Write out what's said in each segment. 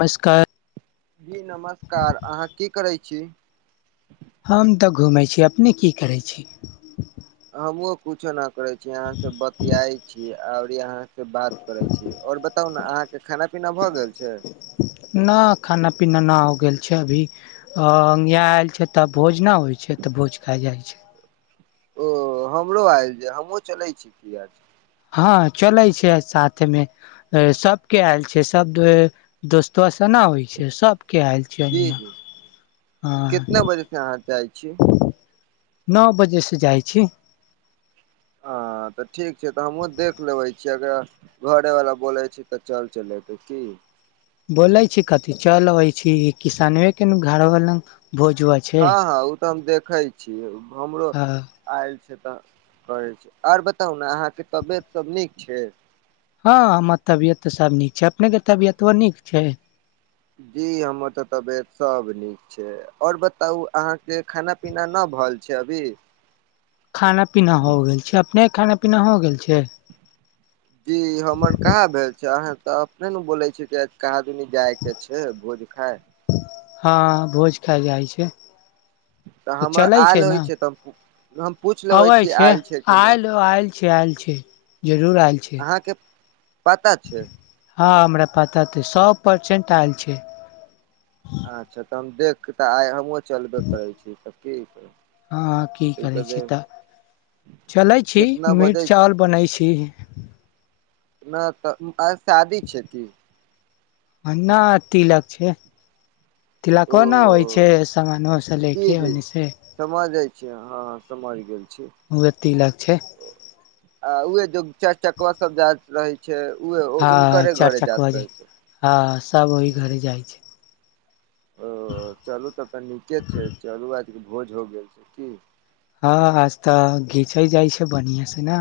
नमस्कार जी नमस्कार अहाँ की करै छी हम तऽ घूमै छी अपने की करै छी हम ओ किुछ ने करै छी यहाँ से बतियाई छी आओर यहाँ से बात करे छी आओर बताउ ने अहाँके खाना पी ना भऽ गेल छै नहि खाना पीना नहि हो गेल छै अभी इह आयल छै तऽ भोजना होइ छै तऽ भोज खा जाइ छै ह ओ हमरो आयल जे हमहहुँ चलै छी क आज चले छै साथ मे सबके आयल छै सब दोस्तो केना होइ छै सभके आयल जी छियैहाँ जी कितना बजेसँ अहाँ जाइ छी नओ बजेसँ जाइ छी आ हँ तऽ ठीक छै तऽ हमहूँ देख लेबै छियै अगर घरेवला बोलै छी तऽ चल चल चले छी की बोलै छी कथि चल अबै छी किसाने के घरवाल न हँ हँ ओ तऽ हम देखै छीय हमरो आय से तऽ करै छी आर बताउ ने अहाँके तबियत सब नीक छै हँ हमर तबियत तऽ सब नीक छै अपने के तबियतो नीक छै जी हमर तऽ तबियत सब नीक छै और बताउ अहाँके खाना पीना न भल छै अभी खाना पीना हो गेल छै अपने खाना पीना हो गेल छै जी हमर कहाँ भेल छै अहं त अपने ने बोले छी नी जाइके छै भोज खाय हँ भोज खााय जाइ छै तऽ हमर आयल होइ छै तऽ हम पूछ लेबे अबै छी छै आयल कि न आयल आयल छै आयल छै जरूर आयल छै अहाँके पता छै हँ हमरा पता तऽ सब परसेंट आयल छै अच्छा तऽ हम देख कऽ तऽ आइ हमहूँ चलबे करै छी तब की हँ की करै ताहिके छी देर तऽ चलै छी कितना मीट बजै छै चावल बनै छी नहि तऽ शादी छै कि न तिलक छै ओ तिलको ने होइ छै सामानोसँ जी लेके जी ओन्ने से समझै हँ ह सम्हारि गेल उहे तिलक छै आ उह द चारि चाक्बा सब जा रहै छै ह हँ हुनकरे चार घरे चकवा जाइत जे रहै छै हँ सब ओहि घरे जाइ छै ओ चलू तऽ तऽ नीके छै चलू आजके भोज हो गेल छै की हँ आज तऽ घीचै जाइ छै बढ़आँ से ने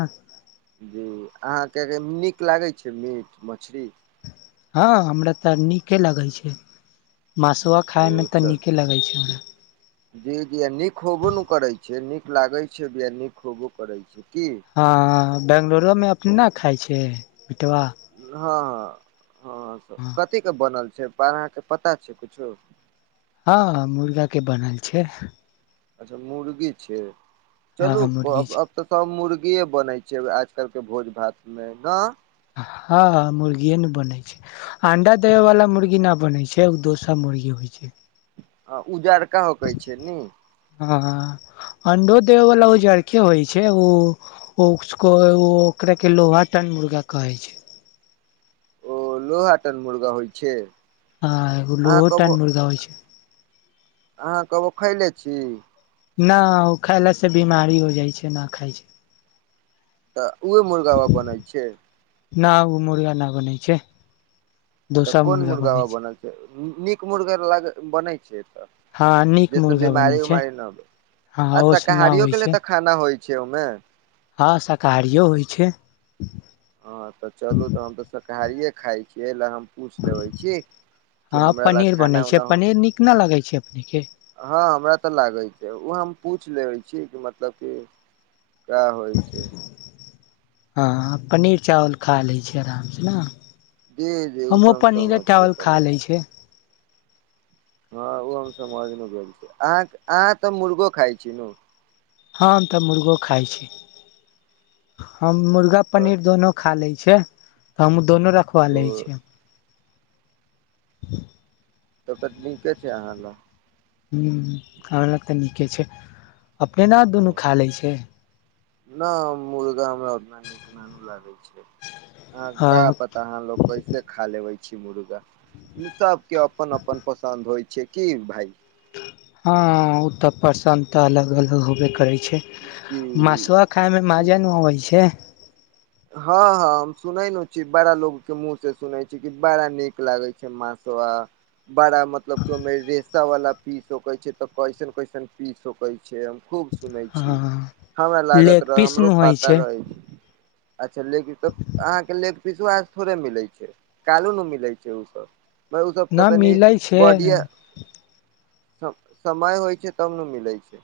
जी अहाँके नीक लागै छै मीट मछरी हँ हमरा तऽ नीके लगै छै मसुआ खाायमे ओ तऽ चल नीके लगै छै हमरा जी जी नीक होबो ने करैत छै नीक लागैत छै भी नीक होबो करैत छै की हँ बंगलोरोमे अपने खाइत छियैक हँ हँ हँ कथी केँ बनल छैक पर अहाँके पता छैक किछो हँ मुर्गा केंँ बनल छै अच्छा मुर्गी छै चलू हँ मुर्गी अब छै तऽ सब मुर्गिेए बनैत छै आजकल केँ भोज भात मे नहि हँ मुर्गीए ने बने छैक आंडा देय वाला मुर्गी नहि बनैत छैक दोसर छै आ उजड़का कहैत छै न हँ अंडो देबय वाला उजरकेँ होइत छैक ओ उको ओकरा केँ लोहा टन मुर्गा कहै छै ओ लोहाटन मुर्गा होइत छै हँ अहाँ लोहो न कबो मुर्गा होइ छै अहाँ खैले छी न ओ खायलासँ बीमारी हो जाइत छैक न खाइ छि तऽ उहे मुर्गाामे बनैत छै न ओ मुर्गा न बनैत छै तऽ कोन मुर्गा ब बनल छै नीक मुर्गा लाग बनैत छै हँ नीक जैसे मुर्गा बनै बीमारी छै उमारी नहिै हँ आ ओ से ना शाकाहारियो होइ केँ ल लेल छै तऽ खाना होइत छैक छै ओमे हँ शाकाहारियो होइत छै हँ तऽ चलू तऽ हम तऽ शाकाहारिए खाइत छियैक लए हम पूछि लेबय कि हँ हमरा लए खाना उना च अपनेीक [unintelligible] हँ हमरा तऽ लागैत छै ओ हम पूछि लेबय छी कि मतलब कि कएए होइ छै [unintelligible] हँ पनीर चावल खा लैत छि आरामसँ नहि जी जि उ त हम समझबेे खा करैत लै छी छै हँ ओ हम समझमे भेल छी अह अहाँ तऽ मुर्गो खाइत छी ने ह हम तऽ मुर्गो खाय छी हम मुर्गा तऽ पनीर दोनो खा लैत छी छै तऽ हमू दोनो रखवा ओ लैत छि ल [inaudible] तऽकछ न के छै अहाँ लो [unintelligible] ह्म खाना तऽ नीके छै अपने ने दुनू खा लैत छियैक न मुर्गा उतना निक न लगैत छै हँ का पता लोग कैसे खा लेबय छै मुर्गा सबकेँ अपन अपन पसन्द होइत छै की भााय हँ ओ तऽ प्रसन तऽ अलग अलग होबय करैत छै जी मसुआ खायमे मजा न अबैत छै हँ हँ हम सुनै न छी बड़ा लोग कें मुंह से सुने छी कि बड़ा नीक लागे छै मास तो [inaudible] बड़ा मतलब कि ओमे रेसा वाला पीस सक छै तऽ कैसन कैसन पीस सक छै खूब सुनैत छी हँ हमरा लेग लागत रहय पीस न हमरो होइ पात रहय छै अच्छा लेग तऽ अहाँके लेग पिसो आज थोड़े मिलैत छैक कालो नहि मिलैत छै ओसभ म उ सोप न त तनी मिलै छै बॉड य [unintelligible] समय होइत छैक त ने मिलैत छै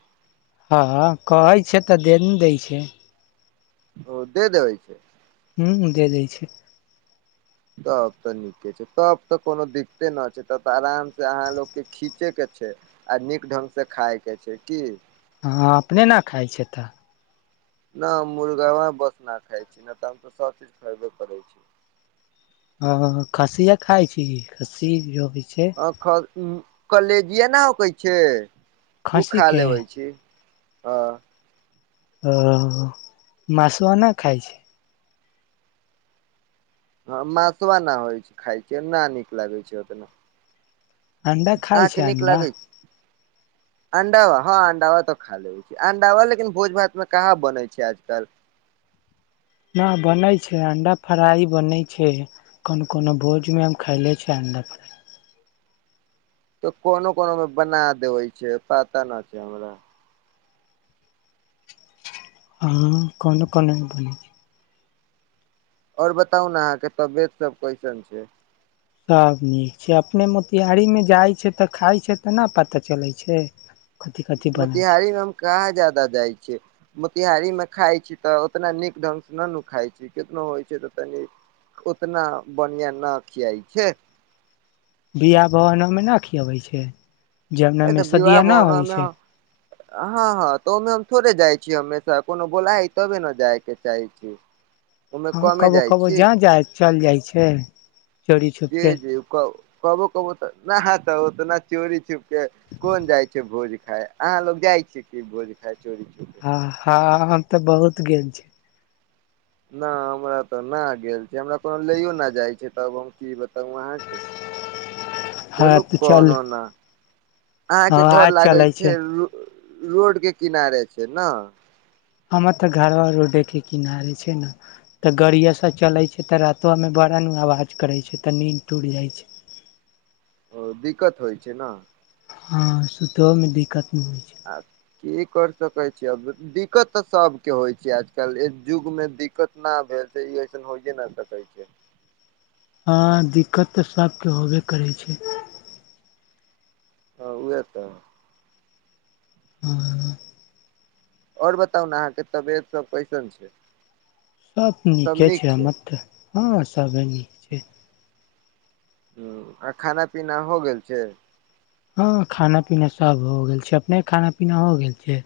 हँ कहैत छै तऽ दे न दैत छै ओ दे देबय छै ह द दइ छै [inaudible] तब तऽ नीके छै तब तऽ कोनो दिक्कते न छै तब तऽ आराम से अहाँ लोकोग के खींचे के छै आ नीक ढंगग से खाायके छै की हँ अपने ने खाइत छ तऽ नहि हम मुर्गावा बस नहि खाइ छी नहि तऽ हम तऽ सभचीज खयबे करै छी ह खस्सीेया खाइ छी खस्सी छै आ कलेजए ने होकै छै ओ खा खस्सीके लेबै छी हँ ओ मसुआ नहि खाय छै हँ मसुआ नहि होइ छै खाइ छै नहि नीक लगै छै ओतना अंडा खाइ अहाँके छै नीक अंडा लागै छै अंडावा हँ अंडावा तऽ खा ले छै अंडावा लेकिन भोज भातमे कहाँ बनै छै आजकल त न बनय छै अंडा फ्राइ बनै छै कोनो कोनो भोजमे हम खायले छिय अड तऽ कोनो कोनो मे बना देबै छै पता नहि छै हमरा हँ कोनो कोनो बनै आओर बताउ ने अहाँके तबियत सब कैसन छै सब नीक छै अपने मोतिहारीमे जाइ छै तऽ खाइ छै तऽ नहि पता चलै छै कथि कथि बनल छै मोतिहारी मे हम कहाँ ज्यादा जाइ छियै तिहारी मे खाय छी तऽ उतना नीक ढंगग से न ने खाइ छी कितनो होइ छै तऽ तनी उतना बढ़आ न खियाइ छै बिवाह भवनमे नहि खियाबै छै ए जौनामे तऽ विव सदिया न होइ भवनमे छै हँ हँ त अमे छोड़े जाइ छी हमेशा कोनो बोला हइ तबे ने जाय के चाहे छी ओहिमे हँ कमे कबो जाइ कबो छी जहाँ जा चलि जाइ छै चोरी छुप जी के जी कह कहबो कबो तऽ न हा त उतना चोरी छुप के कोन जाय छै भोज खाय अहा लोग जाय ी भोज खाय चोरी छुप के ह हँ हम तऽ बहुत गेल छी नहि हमरा तऽ नहि गेल छै हमरा कोनो लैयो न जाइ छै तब हम की ब तब वहाँके हँ तऽ चल हँ आज चलै छै [inaudible] रोड के किनारे छै ने हमर तऽ घरा रोडे के किनारे छै ने तऽ गाड़िया से चले छै तऽ रातो मे करण आवाज करै छै तऽ नींन्द टुटि जाइ छै ओ दिक्कत होइ छै ने हँ सुतोमे दिककत आ की कर सकै छीय दिक्कत तऽ सबके होइ छै आजकल युग मे दिक्कत न भेल छैस हो न कह छै हँ दिक्कत तऽ सभके होबे करै छै ह उएह तऽ हँ आओर बताउ ने अहाँके तबियत सब कैसन छै सब नीके छै हमर तऽ हँ सब नीक छै ह आ खाना पीना हो गेल छै हँ खाना पीना सब हो गेल छै अपने खाना पीना हो गेल छै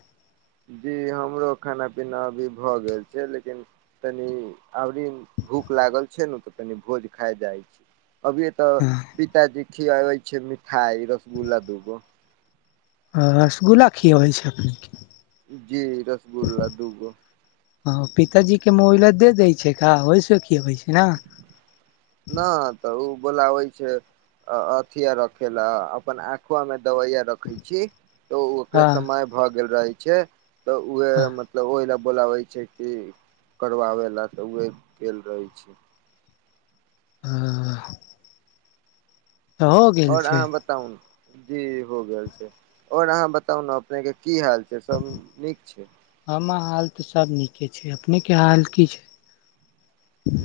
जी हमरो खाना पीना अभी भऽ गेल छै लेकिन तनि अबरी भूख लागल छै ने तऽ कनि भोज खाय जाइ छै अभिय तऽ हँ पिताजी खियाबे छै मिठाई रसगुल्ला दूगो आ रसगुल्ला खिय होइ छै अपने क जी रसगुल्ला दूगो हँ पिताजी के मोबाइला दे दै छै खा ओहिसँ खियबै छै न न तऽ ओ बोलाबै छै अथिया रखे लि अपन आँखवा मे दवैया रखै छी तऽ ओकरे हँ समय भऽ गेल रहै छै तऽ उएह मतलब ओहि ल बोलाबै छै कि करबाबै लऽ तऽ उहे गेल रहै छै हँ तऽ हो गेल आओर छै अहाँ बताउ न जी हो गेल छै और अहाँ बताउ ने अपने के की हाल छै सब नीक छै हमर हाल तऽ सब नीके छै अपने के हाल की छै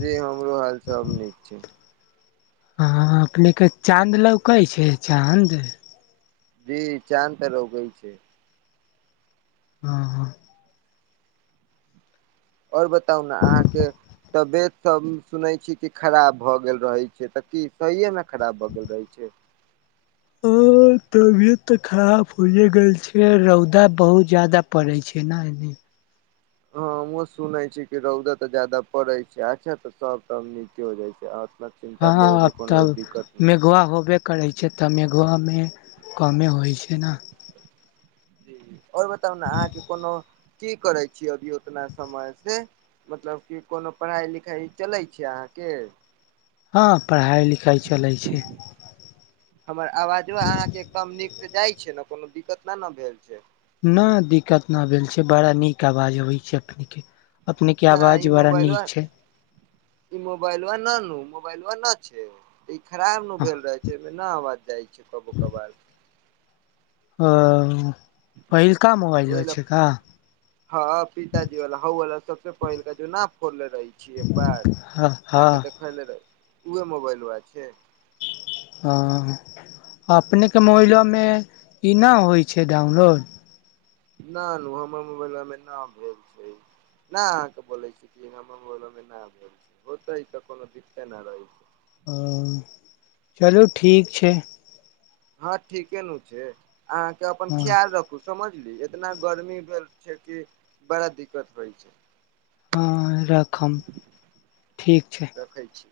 जी हमरो हाल सब नीक छै हँ अपने के चाँद लौकै छै चाँद जी चान तऽ लौकै छै हँ हँ आओर बताउ न अहाँके तबियत सब सुनैत छी कि खराब भऽ गेल रहैत छै तऽ की सहिये मे खराब भऽ गेल रहै छै ओ तबियत तऽ खराब होए गेल छै रौदा बहुत जादा पड़ै छै ने हँ हमहुँ सुनै छी कि रौदा तऽ जादा पड़ै छै अच्छा तऽ सभ तब नीके होइ छै अहाँ हँ आज कल मेघवा होबे करै छै तऽ मेघ गमे कमे होइ छै ने जी आओर बताउ ने अहाँके कोनो की करै छिये अभी ओतना समय से मतलब कि कोनो पढ़ाइ लिखाइ चलै छै अहाँके हँ पढ़ाइ लिखाइ चलै छै हमर आवाजो अहाँके एकदम नीकसँ जाइ छै ने कोनो दिक्कत न न भेल छै नहि दिक्कत न भेल छै बड़ा नीक आवाज अबै छै अपने के अपने के नहि ई आवाज बड़ा नीक मोबाइलबा छै ई मोबाइलबा न नू मोबाइलबा न अच्छा ई खराब ने भेल रहै छै एहिमे नहि आवाज जाइ छै कबो कभार ओ पहिलका ओहि मोबाइलबा ल छै का हँ पिताजी वला हौवला सबसँ पहिलका जो न फोरले रहै छिय एक बार हँ हँ अहाँके देखैले रहि उएह मोबाइलबा छै हँ अपनेके मोबाइलबामे ई नहि होइ छै डाउनलोड न न हमर मोबाइलमे न भेल छै न अहाँके बोलै छी बात कोनो दिक्ते न रहै छै [inaudible] हँ चलू ठीक छै हँ ठीके न छै अहाँके अपन हँ ख्याल रखू समझली इतना गर्मी भेल छै कि बड़ा दिक्कत होइ छै हँ रखम ठीक छै रखै छी